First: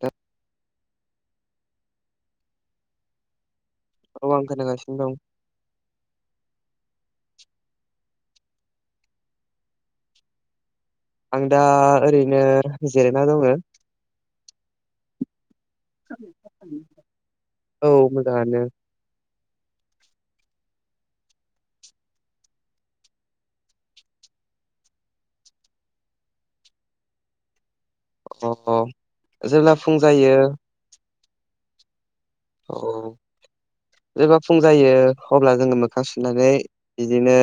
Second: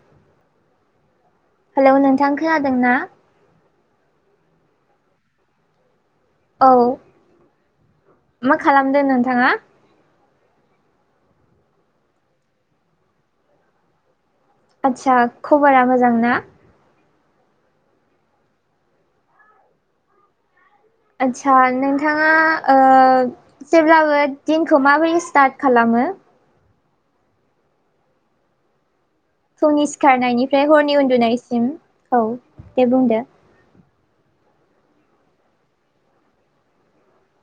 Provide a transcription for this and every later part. औ हेलौ नोंथां खोनादों ना औ आं खोनागासिनो दं। औ मा खालामदों नोंथाङा आं दा ओरैनो जिरायना दङ। आदसा खबरा मोजांना? औ मोजाङानो आदसा नोंथाङा ओ जेब्लाबो दिनखौ माबोरै स्टार्ट खालामो? अ अ जेब्ला फुंनि फुं जायो सिखारनायनिफ्राय हरनि उन्दुनायसिम औ दे औ बुंदो जेबा फुं जायो अब्ला जोङो मोखां सुनानै बिदिनो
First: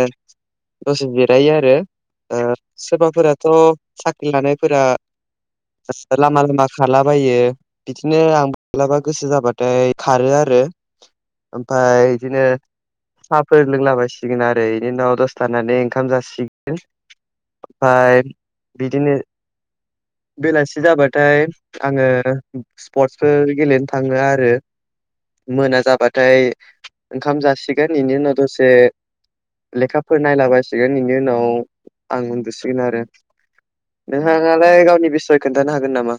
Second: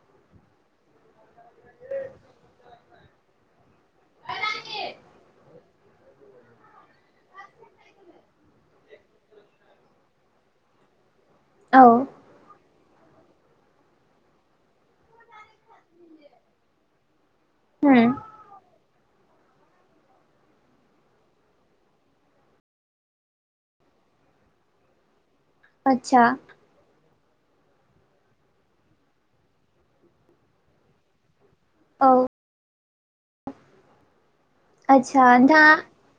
दसे बेरायो आरो ओ सोरबाफोराथ' साख्रि लानायफोरा लामा लामा खारलाबायो बिदिनो आं माब्लाबा गोसो जाबा ओमफ्राय खारो आरो औ ओमफ्राय इदिनो साहाफोर लोंलाबायसिगोन आरो इनि उनाव दसे थानानै ओंखाम जासिगोन होम ओमफ्राय बिदिनो बेलासि जाबाथाय आङो स्पर्टसफोर गेलेनो थाङो आरो ओ मोना आदसा जाबाथाय ओंखाम जासिगोन इनि उनाव दसे लेखाफोर नायलाबायसिगोन इनि उनाव औ आं उन्दुसिगोन आरो नोंहाङालाय गावनि आदसा बिसय खोन्थानो नोंथाङा हागोन नामा?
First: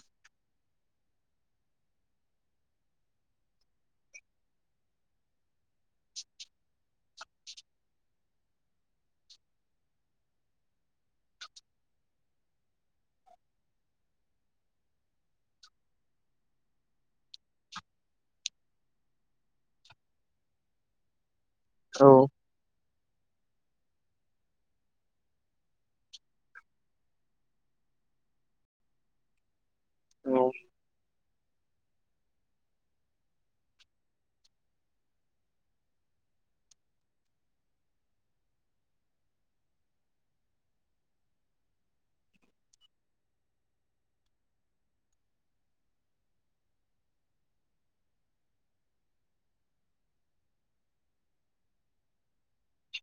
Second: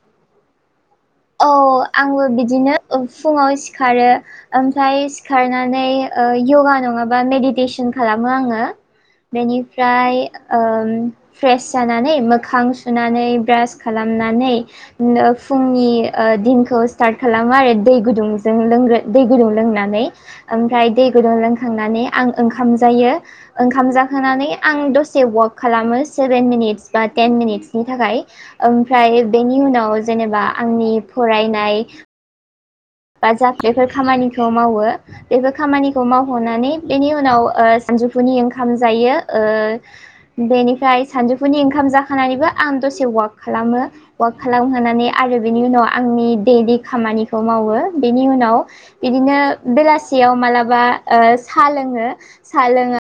औ आंबो बिदिनो फुङाव सिखारो ओमफ्राय सिखारनानै ओ यगा नङाबा मेडिटेसन खालामो आङो। बेनिफ्राय ओम फ्रेश जानानै मोखां सुनानै ब्रास खालामनानै बेनि उनाव फुंनि ओ दिनखौ स्टार्ट खालामो आरो दै गुदुंजों लोंग्रो दै गुदुं लोंनानै। ओमफ्राय दै गुदुं लोंखांनानै औ आं ओंखाम जायो। ओंखाम जाखांनानै आं दसे वाक खालामो सेभेन मिनिट्स बा टेन मिनिट्सनि थाखाय ओमफ्राय बेनि उनाव जेनेबा औ आंनि फरायनाय बा जा बेफोर खामानिखौ मावो बेफोर खामानिखौ मावखांनानै बेनि उनाव ओ सानजौफुनि ओंखाम जायो ओ बेनिफ्राय सानजौफुनि ओंखाम जाखांनानैबो आं दसे वाक खालामो। वाक खालाम खांनानै आरो बिनि उनाव आंनि दैलि खामानिखौ मावो बेनि उनाव इदिनो बेलासियाव मालाबा ओ सा लोङो सा लोङो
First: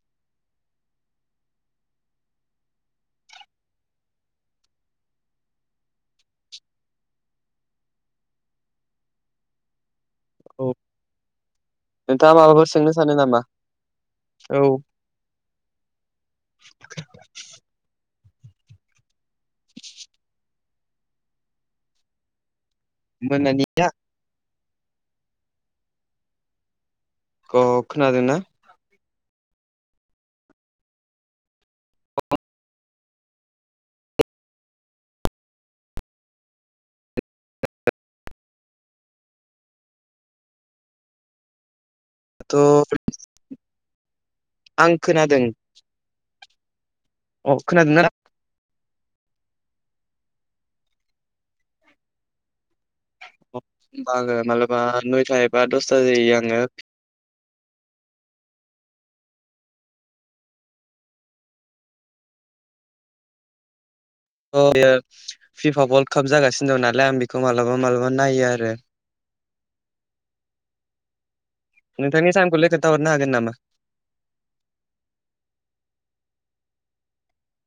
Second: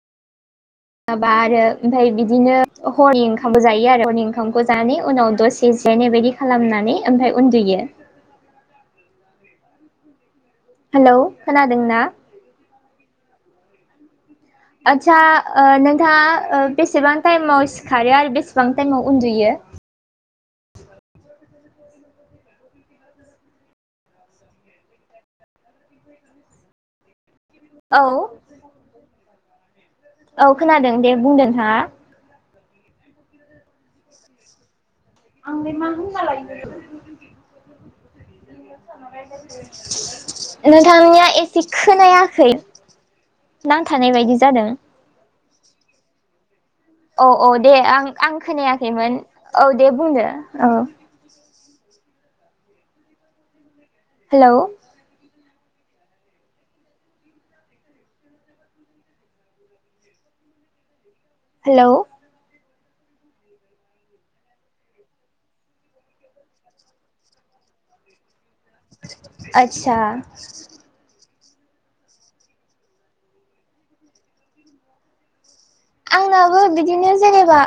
माबा आरो ओमफ्राय बिदिनो हरनि ओंखामबो जायो आरो हरनि ओंखामखौ जानानै उनाव दसे जिरायनाय बायदि खालामनानै ओमफ्राय उन्दुयो औ हेलौ खोनादोंना नोंथाङा माबाफोर सोंनो सानो नामा औ आदसा ओ नोंथाङा ओ बेसेबां टाइमाव सिखारो आरो बेसेबां टाइमाव उन्दुयो मोनानिया अ औ खोनादोंना? औ खोनादों दे बुं नोंथाङा आंलाय मा होनलालायखो नोंथांनिया एसे खोनाया खै थ' नांथानाय बायदि जादों आं खोनादों औ औ अ दे खोनादोंना आं आं खोनायाखैमोन औ दे बुंदो औ आङो हेलौ मालाबा नयथा एबा दसथा जायो आंङो [inaudible] [inaudible] हेलौ बेयो फिफा अर्ल्ड काप जागासिनो दं नालाय आं बेखौ मालाबा मालाबा नायो आरो आतसा नोंथांनि जाहोनखौलाय खोनथा हरनो हागोन नामा आंनाबो बिदिनो जेनेबा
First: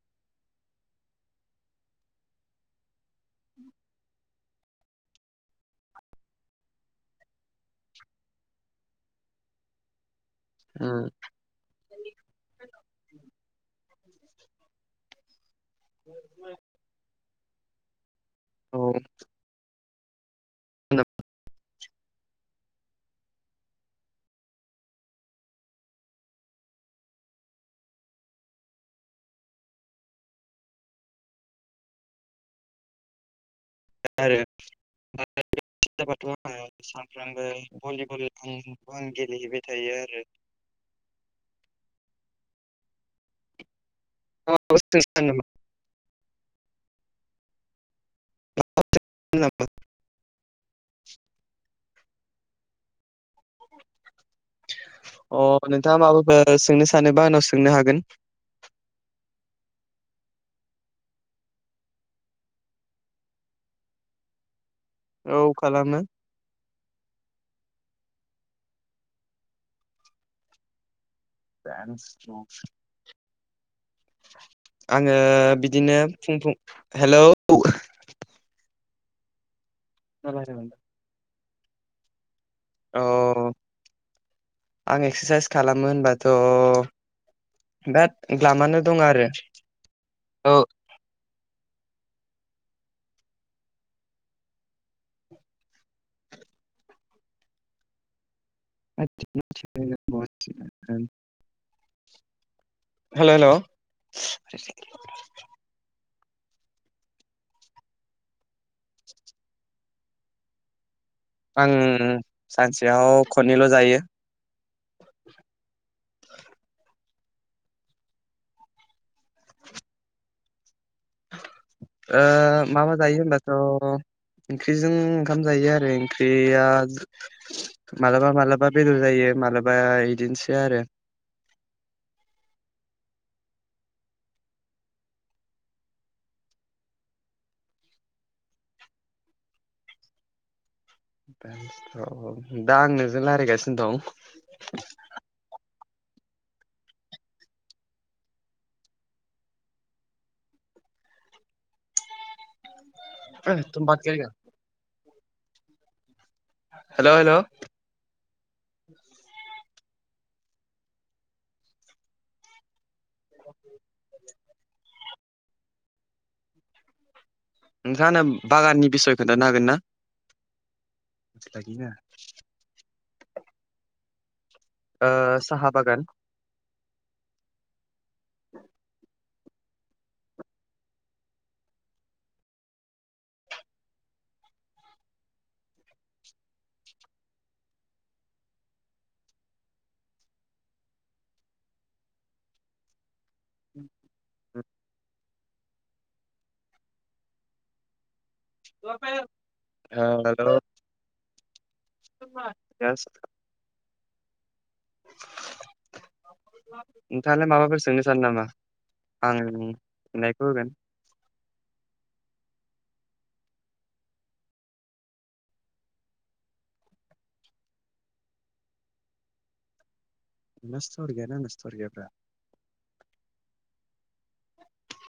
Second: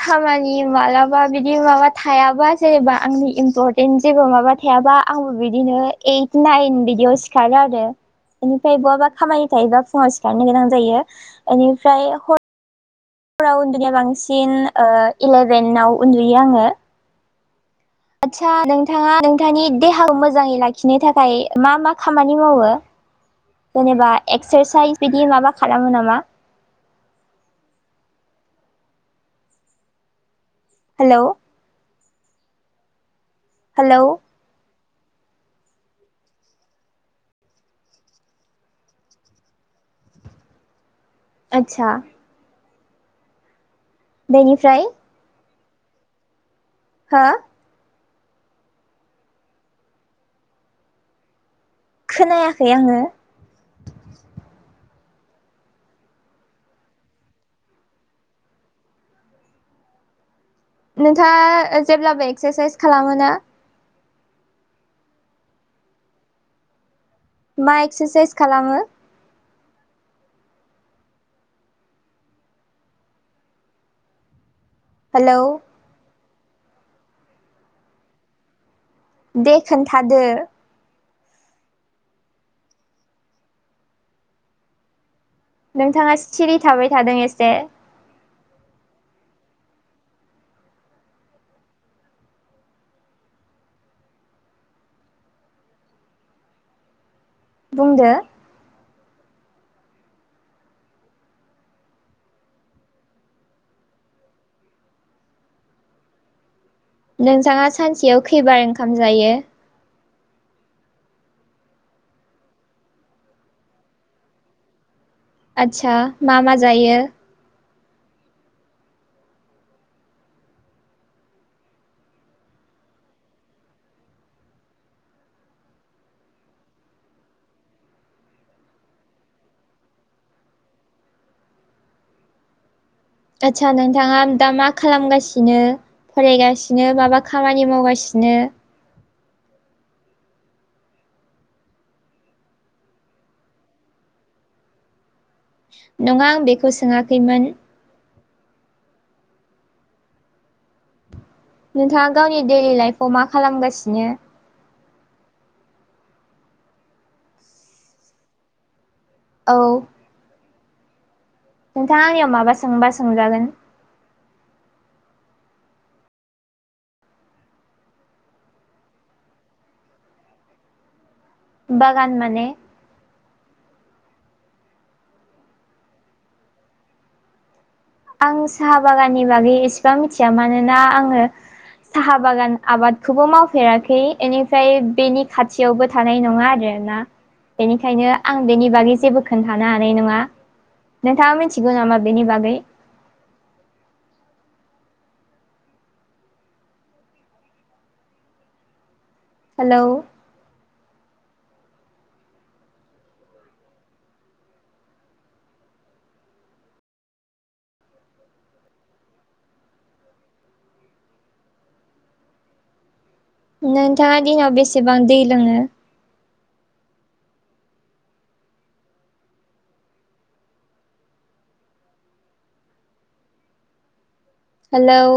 खामानि मालाबा बिदि माबा थायाबा जेनेबा आंनि इम्परटेन्ट जेबो माबा थायाबा आंबो बिदिनो ओइट नाइन बिदियाव सिखारो आरो बेनिफ्राय बहाबा खामानि थायोबा फुङाव नो गोनां जायो उम आंनिफ्राय हर फराव उन्दुनाया बांसिन इलेभेनाव उन्दुयो आङो आदसा औ नोंथाङा नोंथांनि देहाखौ मोजाङै लाखिनो खोनाबाय थाखाय मा मा खामानि मावो जेनेबा एक्सारसाइस बिदि माबा खालामो नामा हेल' हेलौ आरो आरो जाबाथ' आङो सानफ्रामबो भलिबल आंबो आं गेलेहैबाय थायो आरो आतसा बेनिफ्राय आंनाबो हा [unintelligible] खोनायाखै आङो अ नोंथाङा माबाफोर सोंनो सानोबा आंनाव सोंनो हागोन नोंथाङा जेब्लाबो एक्सारसाइस खालामोना औ खालामो मा एक्सारसाइस खालामो आङो हेलौ बिदिनो बिदिनो फुं फुं हेलौ दे खोन्थादो अ आं एक्सारसाइस खालामो नोंथाङा होनबाथ' सिरि थाबाय थादों एसे दा द्लामानो दं आरो औ बुंदो आ [unintelligible] हेल' हेल' नोंथाङा सानसेयाव खैबार ओंखाम जायो? आं सानसेयाव खननैल' जायो। आदसा मा मा जायो? ओ मा मा जायो होनबाथ' ओंख्रिजों ओंखाम जायो आरो ओंख्रिया मालाबा मालाबा बेदर जायो मालाबा इदिनोसै आरो। आदसा नोंथाङा दा मा खालामगासिनो? फरायगासिनो माबा खामानि मावगासिनो? दा आं नोजों रायलायगासिनो दं‌। नङा आं बेखौ सोङाखैमोन। नोंथाङा गावनि दैलि लाइफआव मा हेल' खालामगासिनो? हेल' हेल' औ नोंथाङा आंनियाव माबा सोंबा सोंजागोन। [inaudible] नोंथाङा आंनो बागाननि बिसय खोन्थानो हागोन ना? बागान [unintelligible] माने ओ साहा बागान आं साहा बागाननि बागै एसेबां मिथिया मानोना आङो साहा बागान आबादखौबो मावफेराखै इनिफ्राय बेनि खाथियावबो थानाय नङा आरोना बेनिखायनो आं बेनि बागै जेबो खोन्थानो हानाय नङा। नोंथाङा मिथिगौ नामा बेनि बागै? [inaudible] हेलौ हेल' [unintelligible] [inaudible] नोंथाङालाय माबाफोर सोंनो सानो नामा आं फिननायखौ होगोन। नोंथाङा दिनाव बेसेबां दै लोङो? नोंनासो थावार गैयाना आंनासो गैयाब्रा हेलौ